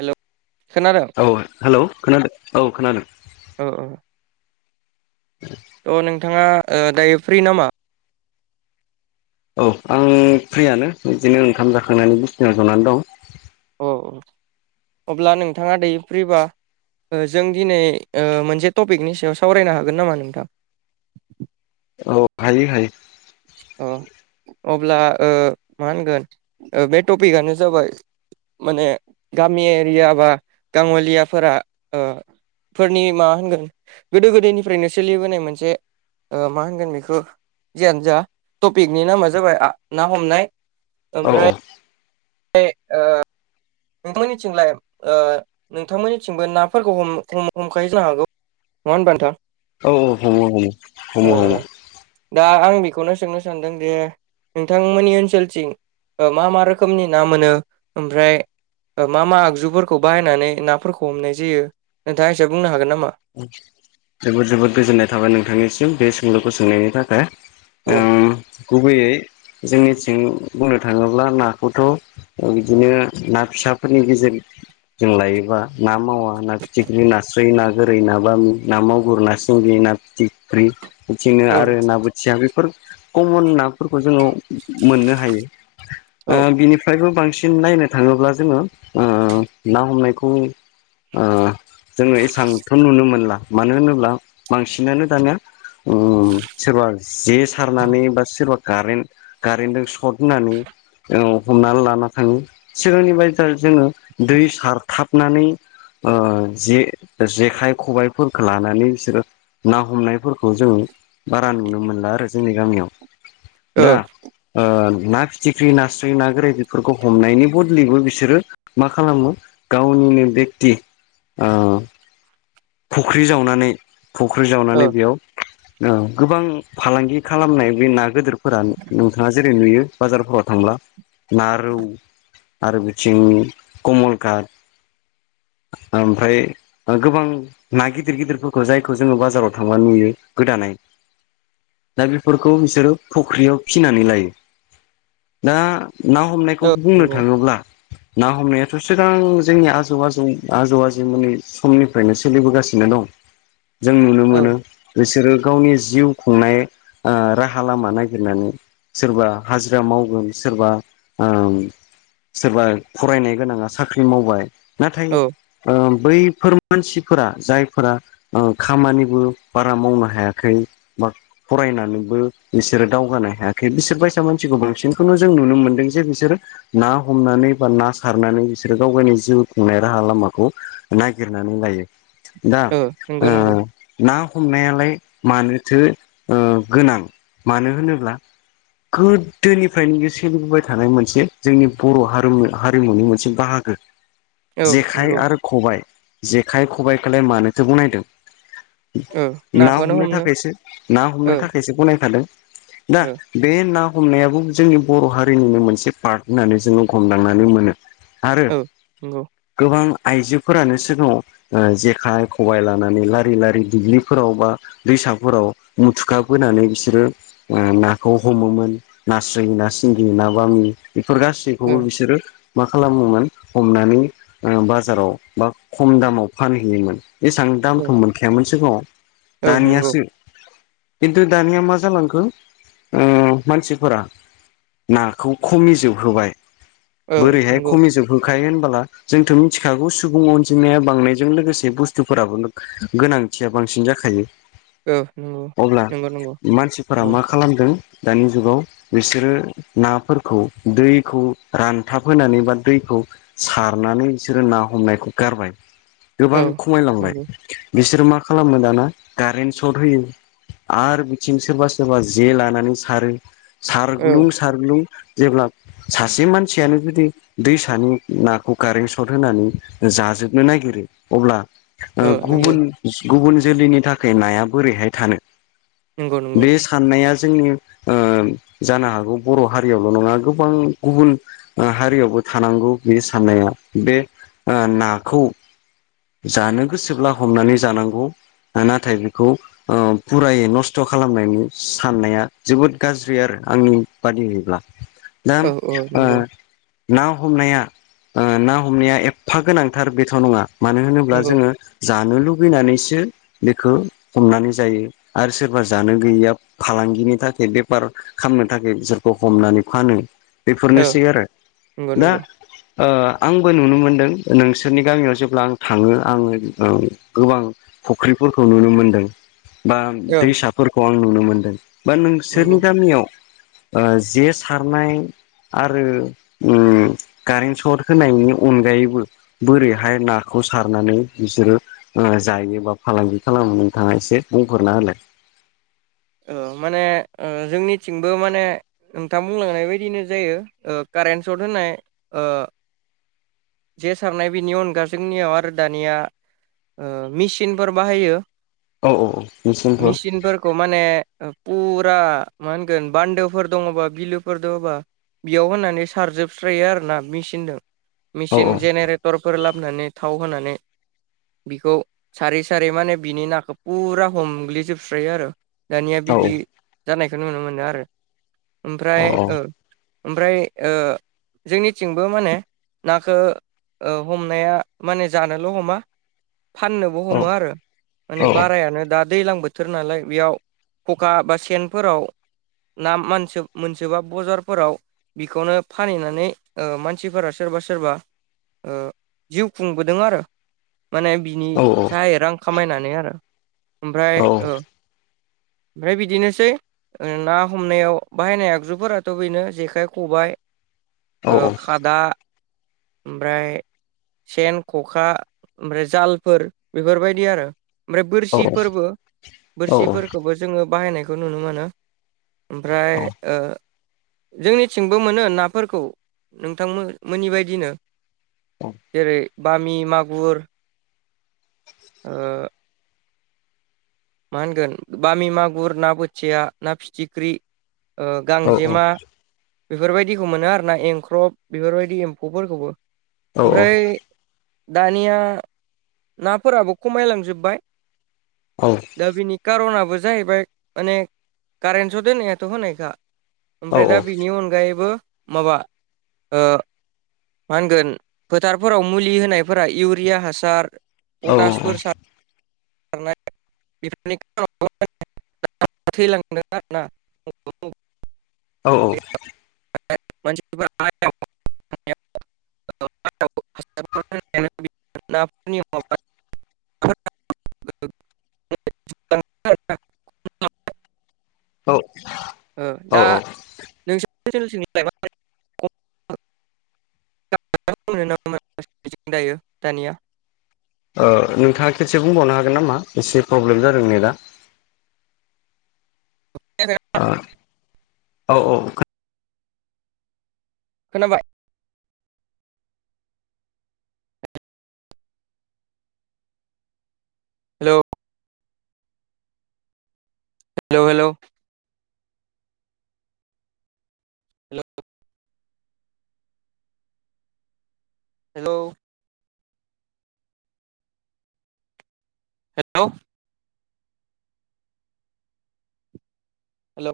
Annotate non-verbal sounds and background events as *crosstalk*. Hello खोनादों औ hello खोनादों औ खोनादों। औ थ' नोंथाङा दायो फ्रि नामा? औ आं फ्रियानो बिदिनो ओंखाम जाखांनानै बिसनायाव जनानै दं। औ औ अब्ला नोंथाङा दायो फ्रिबा जों दिनै मोनसे टपिकनि सायाव सावरायनो हागोन नामा नोंथां? औ हायो हायो। अ अब्ला मा होनगोन बे टपिकानो जाबाय। माने गामि एरिया बा गाङलियाफोरा फोरनि मा होनगोन गोदो गोदायनिफ्रायनो सोलिबोनाय मोनसे मा होनगोन बेखौ जियानो जा टपिकनि नामा जाबाय ना हमनाय। औ औ ए ओ नोंथांमोननिथिंलाय नोंथांमोननिथिंबो नाफोरखौ हम हमखायो जानो हागौ। नङा होमबा नोंथां? औ औ हमो हमो ओ हमो ओ हमो। दा आं बेखौनो सोंनो सानदों जे नोंथांमोननि ओनसोलथिं मा मा रोखोमनि ना मोनो। ओमफ्राय मा मा आगजुफोरखौ बाहायनानै नाफोरखौ हमनाय जायो। नोंथाङा एसे बुंनो हागोन नामा? जोबोद जोबोद गोजोननाय थाबाय नोंथांनिसिम बे सोंलुखौ सोंनायनि थाखाय औ गुबैयै जोंनिथिं बुंनो थाङोब्ला नाखौथ' बिदिनो ना फिसाफोरनि गेजेर जों लायोबा ना मावा ना फिथिख्रि नास्रै ना ओरै ना बामि ना मागुर ना सिंगि ना फिथिख्रि बिदिनो औ आरो ना बोथिया बेफोर कमन ना फोरखौ‌ जोङो मोननो हायो ओ औ बिनिफ्रायबो बां बांसिन नायनो थाङोब्ला जोङो ओ ना हमनायखौ जोङो एसां मानो होनोब्ला बांसिनानो दानिया उम सोरबा जे सारनानै बा सोरबा कारेन्ट कारेन्टजों सर्ट हनानै औ हमनानै लाना थाङो सिगांनि बायसा जोङो दै सारथाबनानै अ जे जे खाइ खबाइफोरखौ लानानै बिसोरो ना हमनायफोरखौ जों बारा नुनो मोनला आरो जोंनि गामियाव दा ओ ना फिथिख्रि नास्राय ना गोराय बेफोरखौ हमनायनि बदलिबो बिसोरो मा खालामो गाव नि बेक्ति ओ फुख्रि जावनानै फुख्रि ओ जावनानै बेयाव औ गोबां फालांगि खालामनाय बे ना गोदोरफोरा नोंथाङा जेरै नुयो। बाजारफोराव थांब्ला ना रौ आरो बिथिं कमल काट ओमफ्राय गोबां ना गिदिर गिदिरफोरखौ जायखौ जोङो बाजाराव थांना नुयो गोदानानै। दा बेफोरखौ बिसोरो फुख्रियाव फिसिनानै लायो दा। ना हमनायखौ ओ बुंनो नंगौ थाङोब्ला। ना हमनायाथ' सिगां जोंनि आजौ आजौ आजौ आजौमोनि समनिफ्रायनो सो सोलिबोगासिनो दं जों नुनो ओ औ मोनो बिसोरो गावनि जिउ खुंनाय ओ राहा लामा नागिरनानै सोरबा हाजिरा मावगोन सोरबा ओ सोरबा फरायनाय गोनाङा साख्रि मावबाय नाथाय ओ बैफोर मानसि फोरा जायफोरा खामानिबो बारा मावनो हायाखै बा फरायनानै बिसोरो दावगानो हायाखै बिसोर बायसा मानसिखौ बांसिनखौ जों नुनो मोनदों जे बिसोरो ना हमनानै बा ना सारनानै बिसोरो गाव गावनि जिउ खुंनाय राहा लामाखौ नागिरनानै लायो। दा ओ नंगौ नंगौ ओ ना हमनायालाय मानोथो ओ गोनां मानो होनोब्ला गोदोनिफ्रायनो सोलिबोबाय थानाय मोनसे जोंनि बर' हारिमु हारिमुनि मोनसे बाहा गो औ जेखाइ नंगौ आरो खबाइ जेखाइ खबाइखौलाय मानोथो बनायदों? ओ ना नाखौनो हमनो थाखायसो ना ओ हमनो थाखायसो बनायखादों। दा ओ बे ना हमनायाबो जोंनि बर' हारिनिनो मोनसे पार्ट होननानै जोङो हमदांनानै मोनो। आरो औ नंगौ गोबां आइजोफोरानो सिगाङाव ओ जेखाय खबबाय लानानै लारि लारि दुब्लिफोराव बा दैसाफोराव मुथुखाबोना नानै बिसोरो नाखौ हमोमोन नास्राय, ना सिंगि, ना बामि बेफोर ओ गासैखौबो बिसोरो मा खालामोमोन हमनानै बाजाराव बा खम दामाव फानहैयोमोन। एसां औ दामथ' मोनखायामोन सिगाङाव औ नंगौ दानियासो खिन्थु दानिया मा जालांखो उम मानसिफोरा नाखौ खमिजोबहोबाय ओ बोरैहाय नंगौ खमिजोबहोखायो होनबोला जोंथ' मिथिखागौ सुबुं अनजिमाया बांनाय जों लोगोसे बुस्थुफोराबो गोनांथिया बांसिन जाखायो। औ अब्ला नंगौ नंगौ मानसिफोरा नंगौ मा खालामदों दानि जुगाव बिसोरो नाफोरखौ दैखौ रानथाब होनानै बा दै खौ सारनानै बिसोरो ना हमनायखौ गारबाय औ गोबां खमायलांबाय नंगौ बिसोरो मा खालामो दाना कारेन्ट सर्ट होयो। आरो बिथिं सोरबा सोरबा जे लानानै सारो औ सारग्लुं सारग्लुं जेब्ला सासे मानसियानो जुदि दैसानि नाखौ कारेन्ट सर्ट होनानै ज जोबनो नागिरै अब्ला ओ नंगौ गुबुन गुबुन जोलैनि थाखाय नाया बोरैहाय थानो नंगौ नंगौ बे साननाया जोंनि जानो हागौ बर' हारियावल' नङा गोबां गुबुन हारियाव थानांगौ बेनि साननाया बे नाखौ जानो गोसोब्ला हमनानै जानांगौ। नाथाय बेखौ फुरायै नस्थ' खालामनायनि साननाया जोबोद गाज्रि आरो आंनि बादियोब्ला दा औ औ ओ नंगौ ना हमनाया ना हमनाया एफा गोनांथार बेथ' नङा मानो होनोब्ला नंगौ जोङो जानो लुबैनानैसो बेखौ हमनानै जायो आरो सोरबा जानो गैयैया फालांग गिनि थाखाय बेफार खालामनो थाखाय बिसोरखौ हमनानै फानो औ बेफोरनोसै आरो नंगौ दा नंगौ ओ आंबो नुनो मोनदों नोंसोरनि गामियाव जेब्ला आं थाङो आङो गोबां फुख्रिफोरखौ नुनो मोनदों। बा औ दैसाफोरखौ आं नुनो मोनदों बा नंगौ नोंसोरनि गामियाव जे सारनाय आरो कारेन्ट सर्ट होनायनि अनगायैबो बोरैहाय ना बे खौ सारनानै बिसोरो जायो बा फालांगि खालामनानैोंथाङा एसे बुंफोररना होलाय *inaudible* ओ माने ओ जोंनिथिंबो माने नोंथां बुंलांनाय बायदिनो जायो। ओ कारेन्ट सट होनाय जे सारनाय बेनि अनगा जोंनियाव आरो दानिया मेसिनफोर बाहायो। औ औ निसिमफुर मेचिनफोरखौ माने फुरा मा होनगोन बान्दोफोर दङबा बिलोफोर दङबा बेयाव होननानै सारजोबस्रायो आरोोना मेचिनजों औ मेचिन जेनेरेटरफोर लाबोनानै थाव होनानै बिखौ सारै सारै माने बिनि नाखौ फुरा हमग्लिजोबस्रायो आरो। दानिया औ बिदि जानायखौ नुनो मोनो आरो। ओमफ्राय औ ओमफ्राय जोंनिथिंबो माने नाखौ हमनाया माने जानोल' हमा। फाननोबो औ हमो आरो औ माने बारायानो दा दैज्लां बोथोर नालाय बेयाव खखा बा सेनफोराव ना मान मोनसेोबा बजारफोराव बेखौनो फानहनानै मानसिफोरासो सोरबा सोरबा जिउ खुंबोदों आरो। माने बिनि औ साय रां खामायनानै आरो। ओमफ्राय ओमफ्राय बिदिनोसै ना हमनायाव बाहायनाय आगजुफोराथ' बेनो जेखाइ खबायाइ औ औ खादा ओमफ्राय सेन ख'खा ओमफ्राय जालफोर बेफोरबायदि आरो ओमफ्राय बोरसिफोरबो बोरसिफोरखौबो जोङो बाहायनायखौ नुनो मोनो। ओमफ्राय जोंनिथिंबो मोनो नाफोरखौ नोंथांमोन मोननि बदिनो औ जेरै बामि मागुर *inaudible* मा होनगोन बामि मागुर ना बोथिया ना फिथिख्रि औ औ गांजेमा बेफोरबायदिखौ मोनो आरोना एंख्रब बेफोरबायदि एम्फौफोरखौबो औ ओमफ्राय दानिया नाफोराबो खमायलांजोब्बाय औ दा बेनि कार'नाबो जाहैबाय माने कारेन्टस' दोननायाथ' होनायखा। औ ओमफ्राय दा बिनि अनगायैबो माबा मा होनगोन फोथारफोराव मुलि होनायफोरा इउरिया हासार औ औ औ पटासफोर सार *unintelligible* थैलांदों। औ औ म *unintelligible* *inaudible* *unintelligible* औ दा औ नोंसोर दायो दानिया नोंथाङा खेसे बुंबावनो हागोन नामा एसे प्रब्लेम जादों नै दा औ औ औ खोनाबाय hello hello hello hello hello hello hello